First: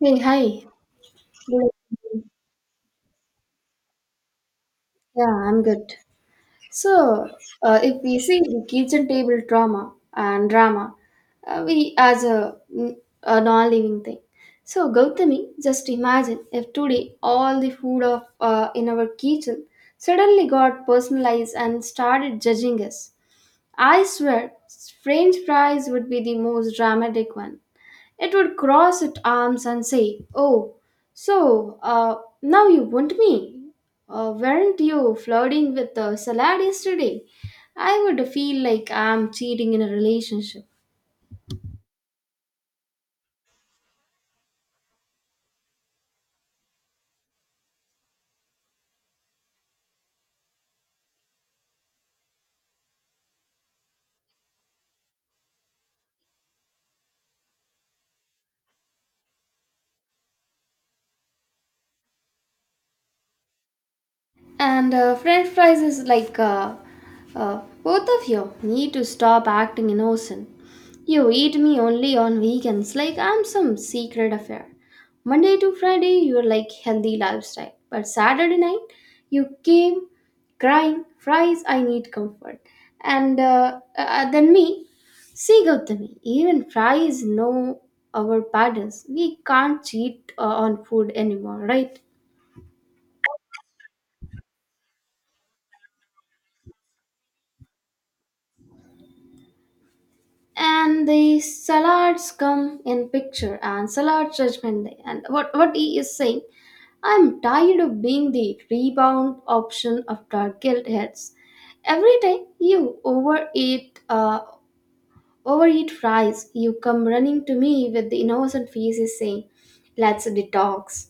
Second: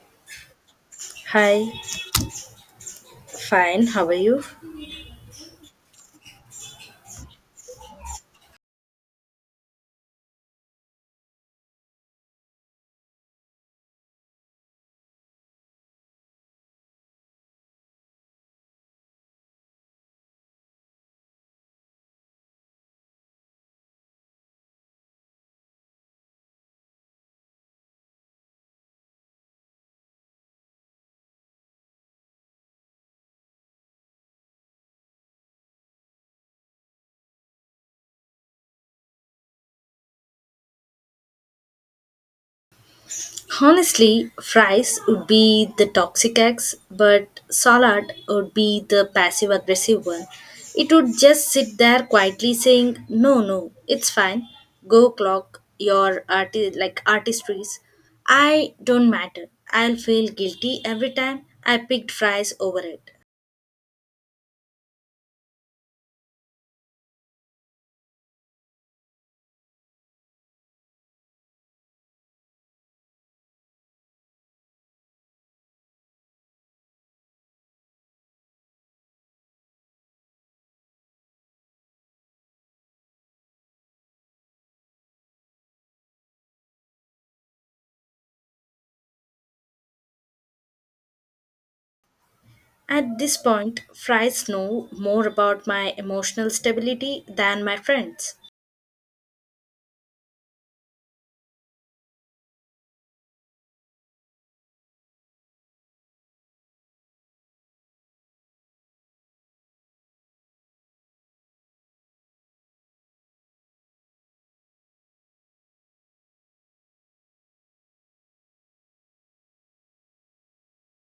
Hey, hi. Good Hi, afternoon. fine. How are you? Yeah, I'm good. So, if we see the kitchen table drama and drama, we as a, a non-living thing. So, Gautami, just imagine if today all the food of in our kitchen suddenly got personalized and started judging us. I swear, French fries would be the most dramatic one. It would cross its arms and say, oh, so uh, now you want me? Weren't you flirting with the salad yesterday? I would feel like I'm cheating in a relationship. Honestly, fries would be the toxic ex, but salad would be the passive aggressive one. It would just sit there quietly saying, "No, no, it's fine. Go clock your artistries. I don't matter. I'll feel guilty every time I picked fries over it." And French fries is like, both of you need to stop acting innocent. You eat me only on weekends, like I'm some secret affair. Monday to Friday, you're like healthy lifestyle. But Saturday night, you came crying, fries, I need comfort. And Then me, see Gautami, even fries know our patterns. We can't cheat on food anymore, right? At this point, fries know more about my emotional stability than my friends. And the salads come in picture and salad judgment day and what he is saying, I'm tired of being the rebound option after guilt hits every time you overeat fries. You come running to me with the innocent faces saying, let's detox.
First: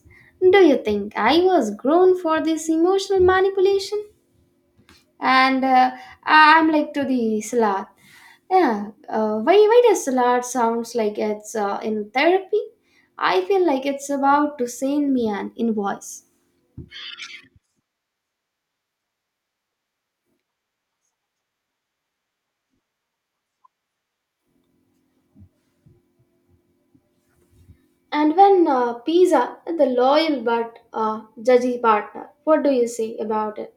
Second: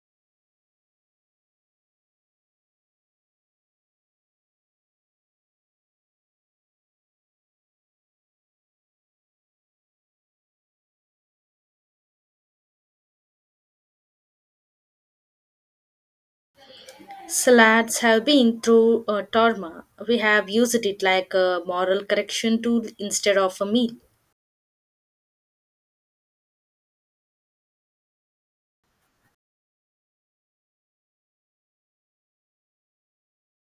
Do you think I was grown for this emotional manipulation? And I'm like to the salad, yeah, why does salad sounds like it's in therapy? I feel like it's about to send me an invoice. Salads have been through a trauma. We have used it like a moral correction tool instead of a meal. And when pizza, the loyal but judgy partner, what do you say about it?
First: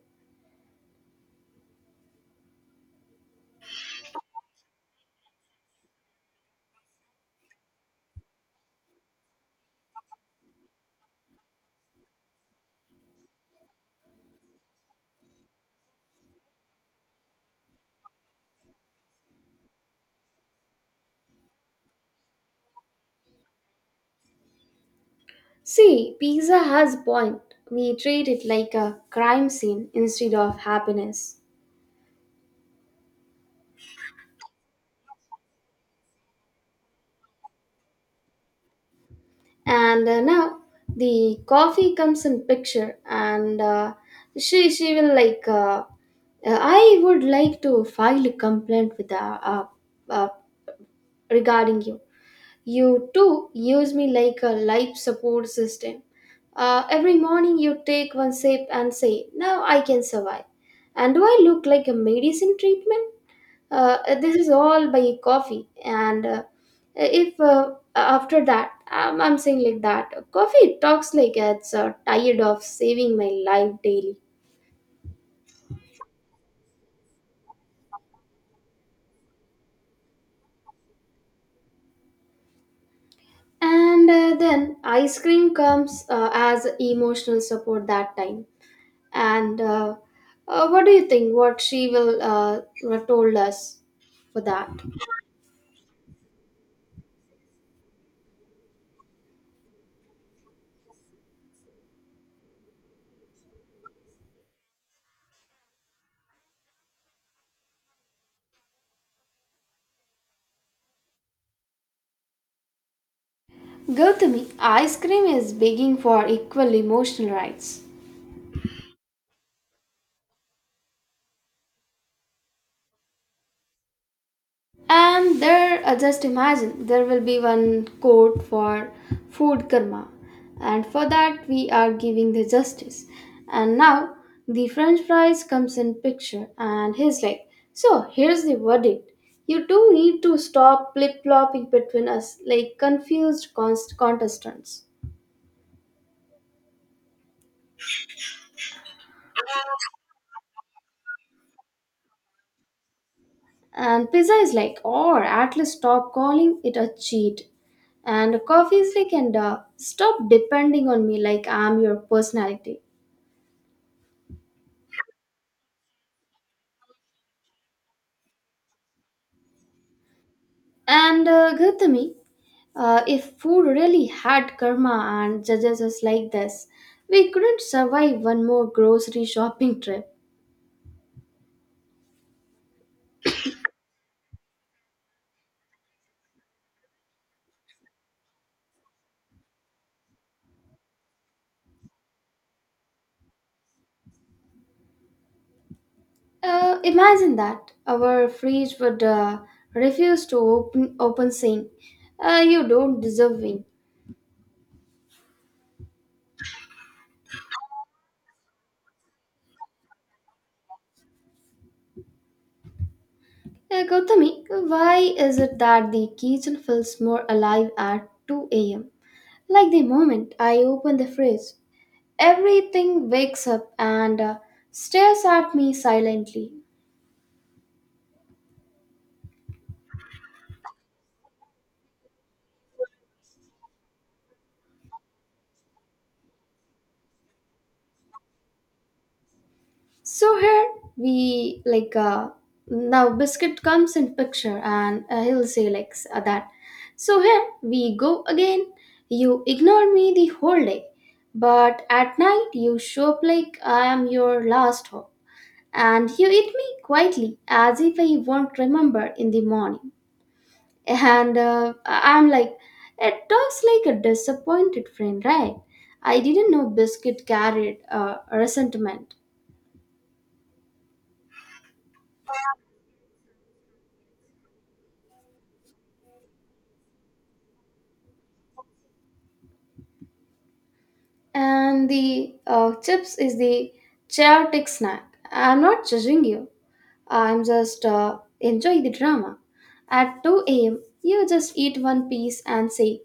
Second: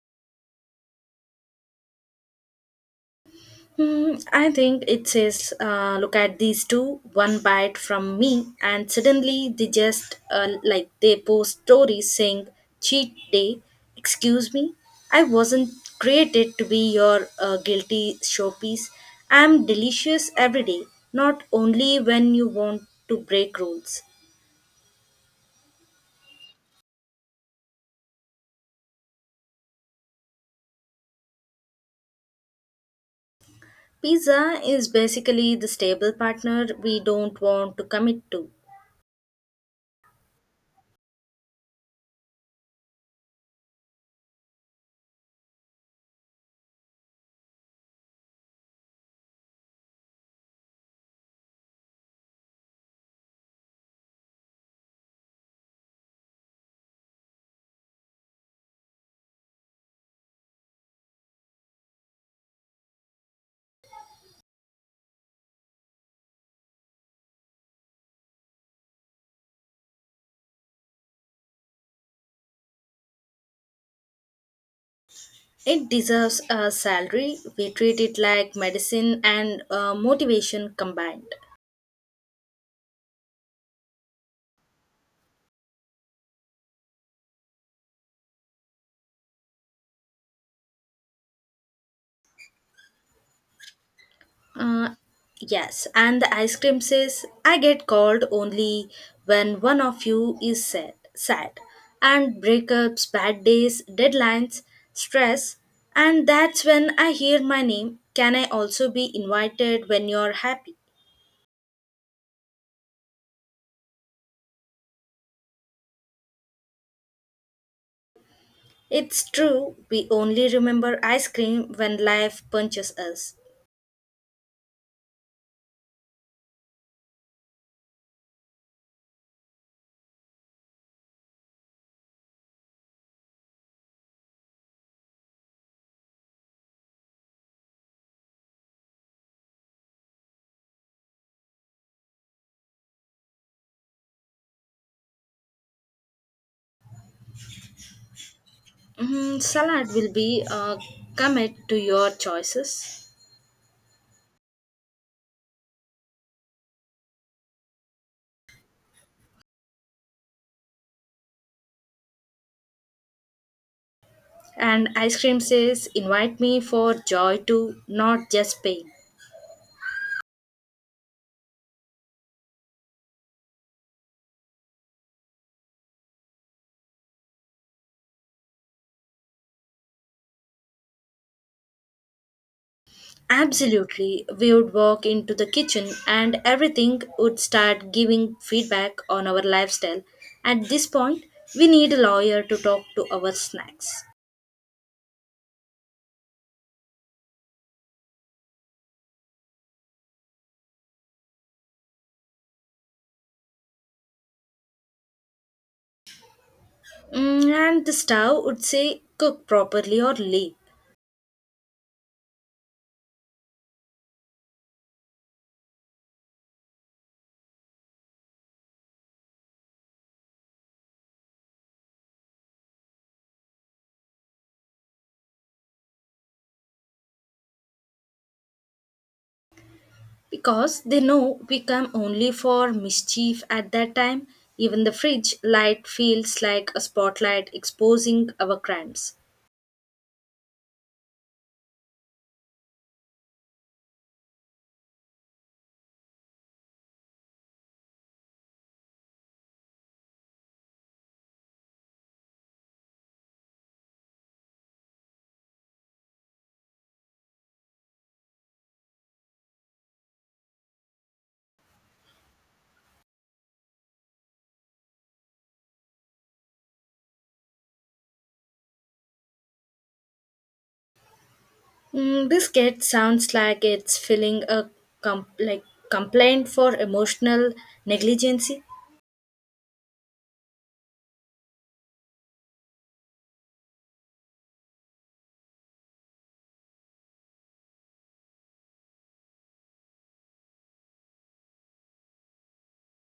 Hmm, I think it says, look at these two, one bite from me, and suddenly they just they post stories saying, cheat day, excuse me, I wasn't created to be your guilty showpiece. I'm delicious every day, not only when you want to break rules. See, pizza has a point. We treat it like a crime scene instead of happiness. Pizza is basically the stable partner we don't want to commit to. And Now the coffee comes in picture, and she will like, I would like to file a complaint with, uh, regarding you too use me like a life support system. Every morning you take one sip and say, now I can survive. And do I look like a medicine treatment? This is all by coffee. And if After that, I'm saying like that coffee talks like it's tired of saving my life daily. It deserves a salary. We treat it like medicine and motivation combined. And Then ice cream comes as emotional support that time, and what do you think what she will told us for that? Uh, yes, and the ice cream says, I get called only when one of you is sad. And breakups, bad days, deadlines, stress. And that's when I hear my name. Can I also be invited when you're happy? Gautami, ice cream is begging for equal emotional rights. It's true, we only remember ice cream when life punches us. And there, just imagine, there will be one court for food karma, and for that we are giving the justice. And now the French fries comes in picture, and he's like, "So here's the verdict. You two need to stop flip flopping between us like contestants." Mm, salad will be commit to your choices. And pizza is like, "Or at least stop calling it a cheat." And coffee is like, "And stop depending on me like I'm your personality." And ice cream says, invite me for joy too, not just pain. And Gautami, if food really had karma and judges us like this, we couldn't survive one more grocery shopping trip. Absolutely, we would walk into the kitchen and everything would start giving feedback on our lifestyle. At this point, we need a lawyer to talk to our snacks. Imagine that our fridge would refuse to open, open saying, "You don't deserve win." Mm, and the stove would say, cook properly or leave. Gautami, why is it that the kitchen feels more alive at 2 a.m.? Like the moment I open the fridge, everything wakes up and stares at me silently. Because they know we come only for mischief at that time, even the fridge light feels like a spotlight exposing our crimes. So here we like, now biscuit comes in picture and he'll say like that. So here we go again. You ignored me the whole day, but at night you show up like I am your last hope, and you eat me quietly as if I won't remember in the morning. I'm like, it talks like a disappointed friend, right? I didn't know biscuit carried resentment. Mm, this kid sounds like it's filling a com- like complaint for emotional negligence. And the, chips is the chaotic snack. I'm not judging you. I'm just enjoy the drama. At 2 a.m., you just eat one piece and say,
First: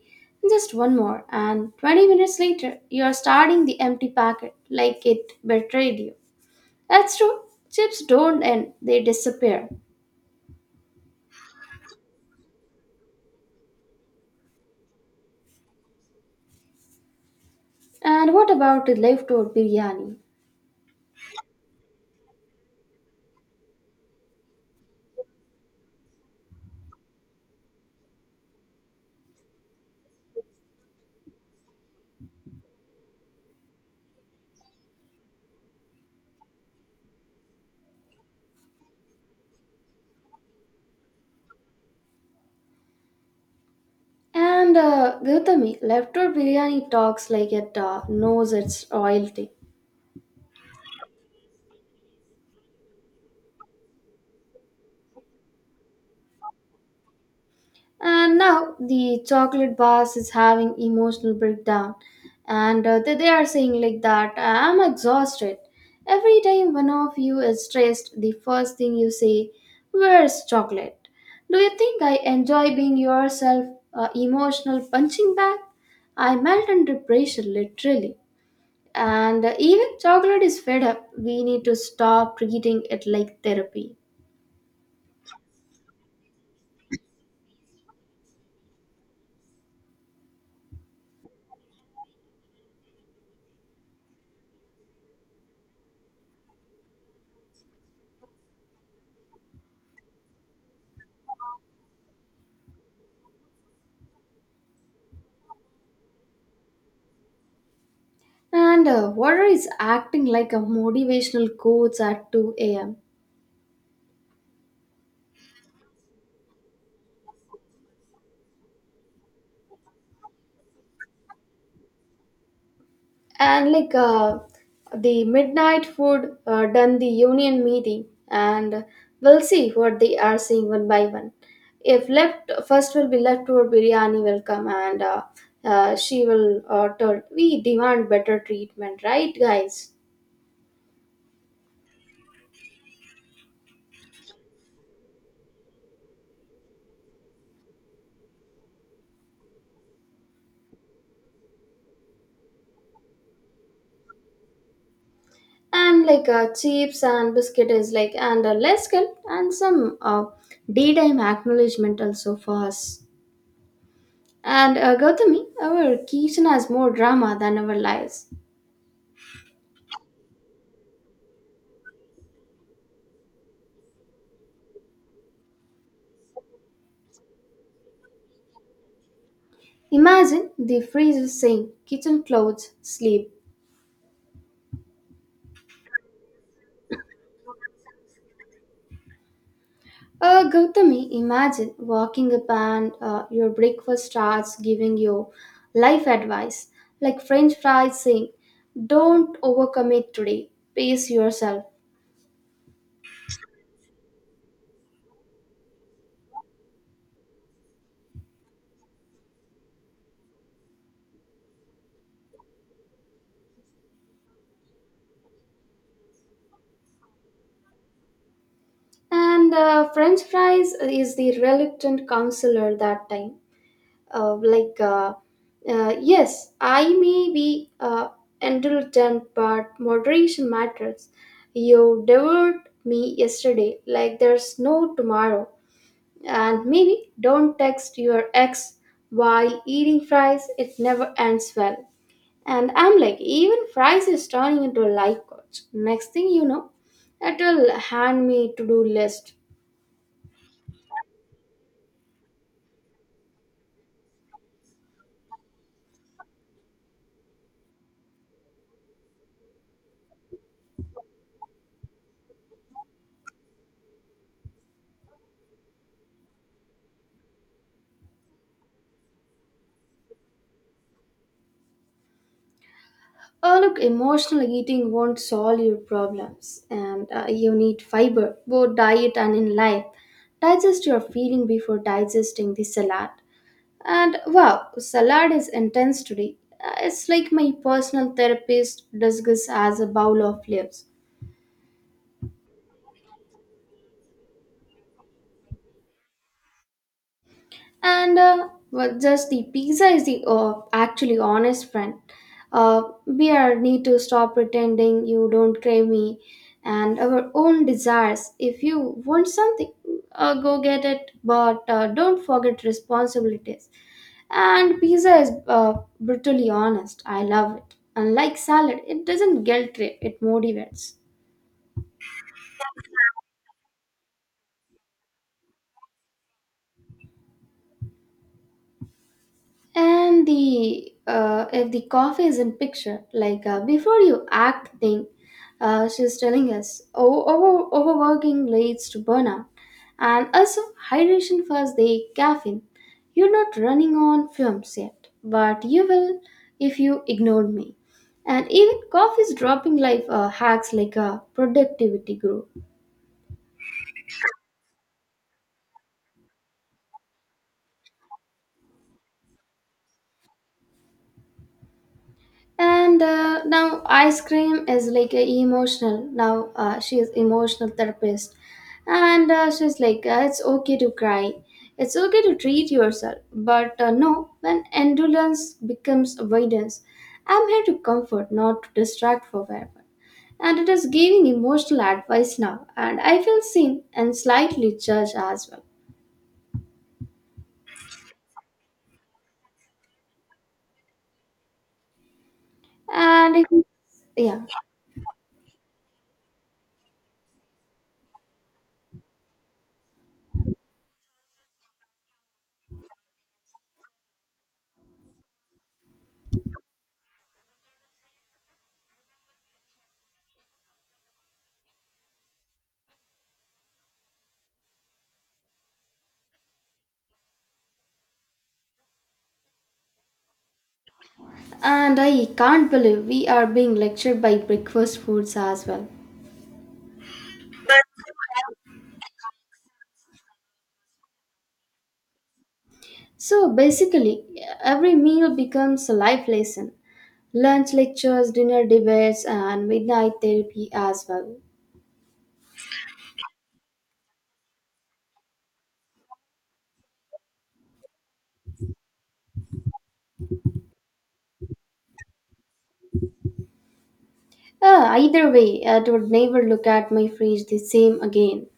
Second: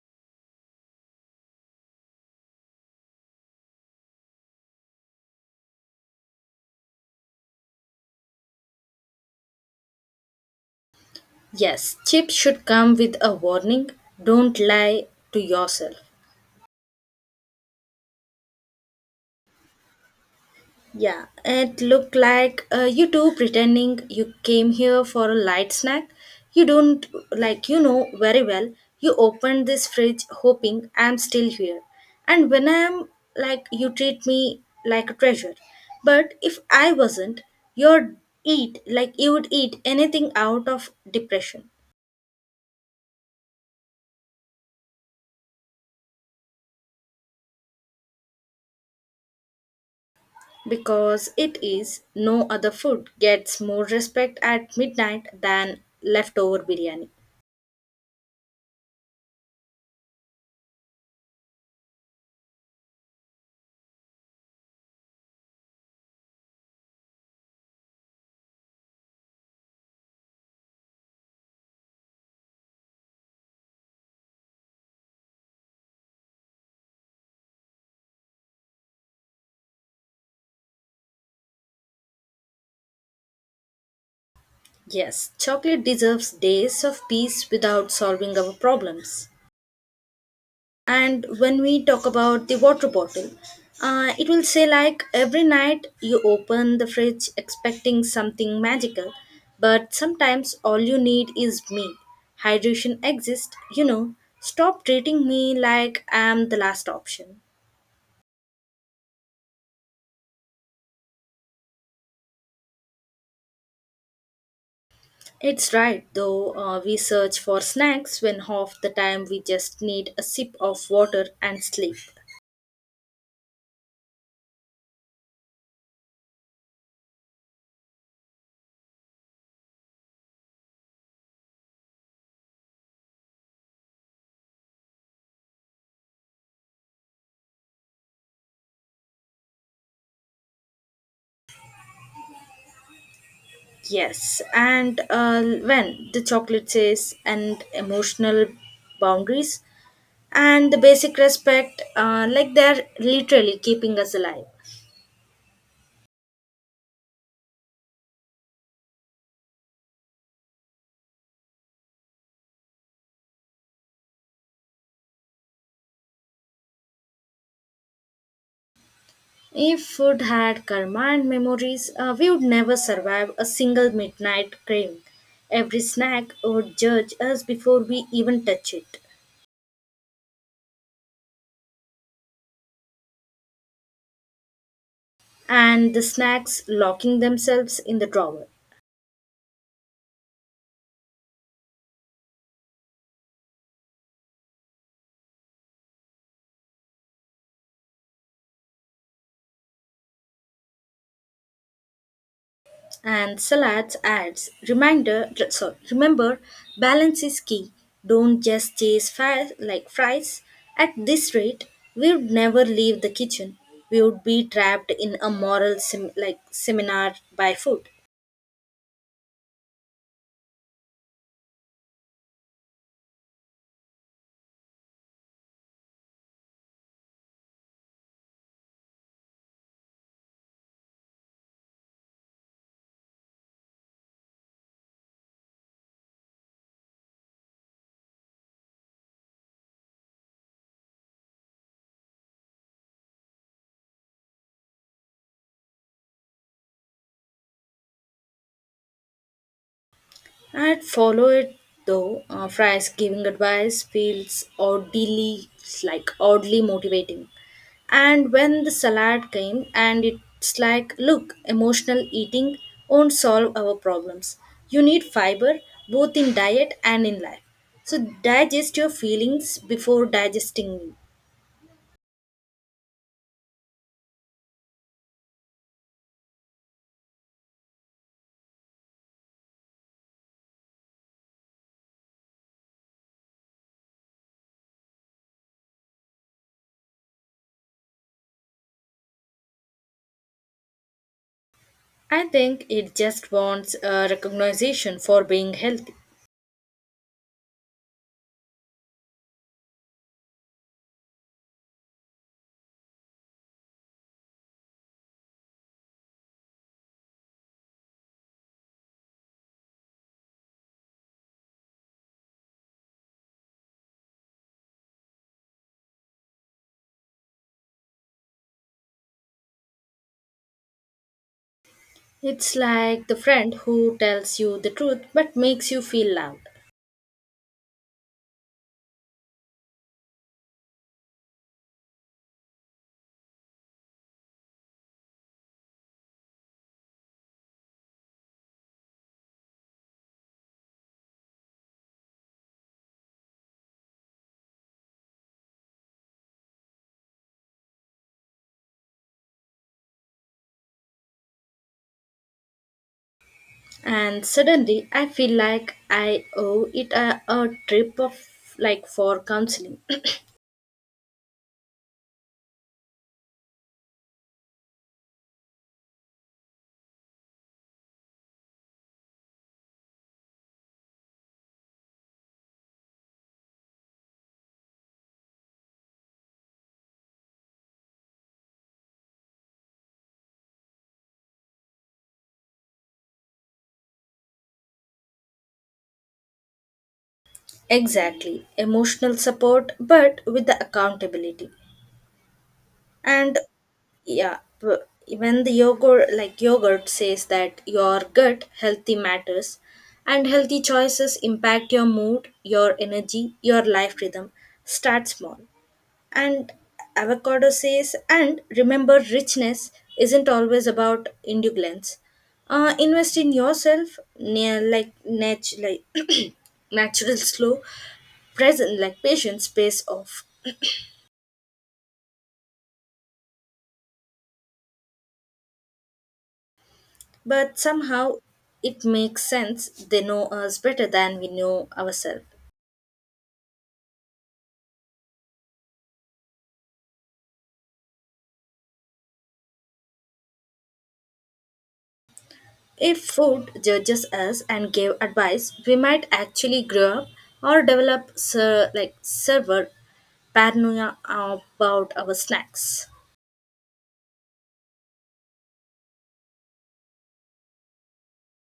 just one more, and 20 minutes later, you're starting the empty packet like it betrayed you. That's true, chips don't end, they disappear. Yes, chips should come with a warning. Don't lie to yourself. And what about the leftover biryani? Yeah, it looked like you two pretending you came here for a light snack. You don't, like, you know very well, you opened this fridge hoping I'm still here. And when I'm, like, you treat me like a treasure. But if I wasn't, you'd you would eat anything out of depression. And Gautami, leftover biryani talks like it knows its royalty. Because it is no other food gets more respect at midnight than leftover biryani. And now the chocolate bars is having emotional breakdown, and they are saying like that, I'm exhausted. Every time one of you is stressed, the first thing you say, "Where's chocolate?" Do you think I enjoy being yourself, emotional punching bag? I melt under pressure, literally. And Even chocolate is fed up. We need to stop treating it like therapy. Yes, chocolate deserves days of peace without solving our problems. And when we talk about the water bottle, it will say like every night you open the fridge expecting something magical, but sometimes all you need is me. Hydration exists, you know. Stop treating me like I'm the last option. And Water is acting like a motivational coach at 2 a.m. It's right, though we search for snacks when half the time we just need a sip of water and sleep. And like, the midnight food done the union meeting, and we'll see what they are saying one by one. If left, first will be leftover biryani will come, and, she will tell, we demand better treatment, right, guys? Yes, and when the chocolate says and emotional boundaries and the basic respect, like they're literally keeping us alive. And like, chips and biscuit is like, and less guilt and some daytime acknowledgement also for us. And Gautami, our kitchen has more drama than our lives. If food had karma and memories, we would never survive a single midnight craving. Every snack would judge us before we even touch it, Imagine the freezer saying, kitchen clothes, sleep. and the snacks locking themselves in the drawer. Gautami, imagine walking up and your breakfast starts giving you life advice, like French fries saying, don't overcommit today, pace yourself. And Salads adds remember balance is key. Don't just chase fries like fries. At this rate, we would never leave the kitchen. We would be trapped in a moral seminar by food. And French fries is the reluctant counselor that time. uh, like uh, yes, I may be indulgent, but moderation matters. You devoured me yesterday like there's no tomorrow. And maybe don't text your ex while eating fries, it never ends well. And I'm like, even fries is turning into a life coach. Next thing you know, it will hand me to-do list. I'd follow it though. Fry's giving advice feels oddly motivating. And when the salad came, and it's like, look, emotional eating won't solve our problems. You need fiber both in diet and in life. So digest your feelings before digesting me. Oh, look, emotional eating won't solve your problems, and you need fiber, both diet and in life. Digest your feeling before digesting the salad. And wow, salad is intense today. It's like my personal therapist discusses as a bowl of leaves. I think it just wants a recognition for being healthy. Just the pizza is the actually honest friend. We are need to stop pretending you don't crave me and our own desires. If you want something, go get it, but don't forget responsibilities. And pizza is brutally honest, I love it. Unlike salad, it doesn't guilt trip, it motivates. It's like the friend who tells you the truth but makes you feel loud. And the, if the coffee is in picture, like, before you act thing, she's telling us, Overworking leads to burnout, and also hydration first the caffeine. You're not running on fumes yet, but you will if you ignored me." And even coffee is dropping life hacks like a productivity guru. And suddenly I feel like I owe it a trip of like for counseling. And Now ice cream is like a emotional. Now she is emotional therapist, and she's like, it's okay to cry, it's okay to treat yourself, but no, when endurance becomes avoidance, I'm here to comfort, not to distract forever. And it is giving emotional advice now, and I feel seen and slightly judged as well. Exactly emotional support but with the accountability. And And it is yeah, yeah, when the yogurt says that your gut healthy matters and healthy choices impact your mood, your energy, your life rhythm. Start small. And Avocado says, and remember, richness isn't always about indulgence. Invest in yourself, near like nat- like natural, slow, present, like patience pays off. and I can't believe we are being lectured by breakfast foods as well. But somehow, it makes sense. They know us better than we know ourselves. So basically, every meal becomes a life lesson. Lunch lectures, dinner debates, and midnight therapy as well. If food judges us and gave advice, we might actually grow up or develop server paranoia about our snacks. Either way, I would never look at my fridge the same again.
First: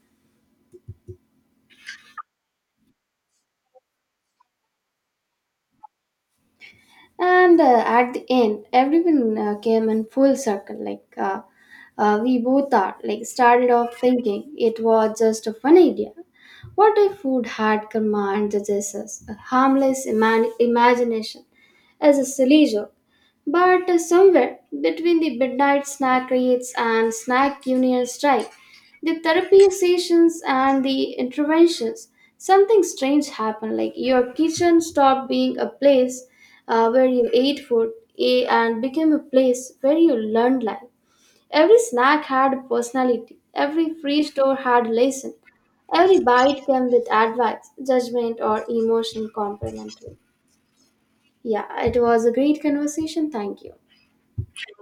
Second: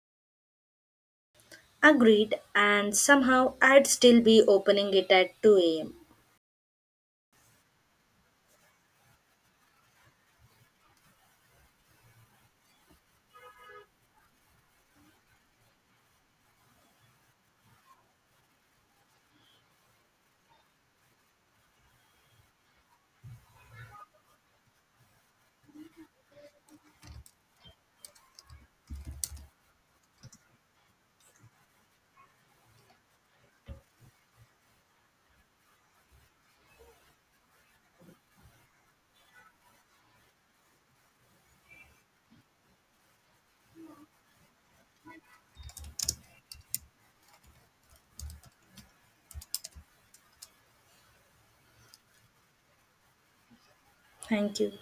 Agreed, and somehow I'd still be opening it at 2 am. And At the end, everyone came in full circle. We both are like started off thinking it was just a fun idea. What if food had karma and judges us? A harmless imagination as a silly joke. But Somewhere between the midnight snack raids and snack union strike, the therapy sessions and the interventions, something strange happened. Like your kitchen stopped being a place where you ate food, and became a place where you learned life. Every snack had a personality. Every free store had a lesson. Every bite came with advice, judgment, or emotional complimentary. Yeah, it was a great conversation. Thank you. Thank you.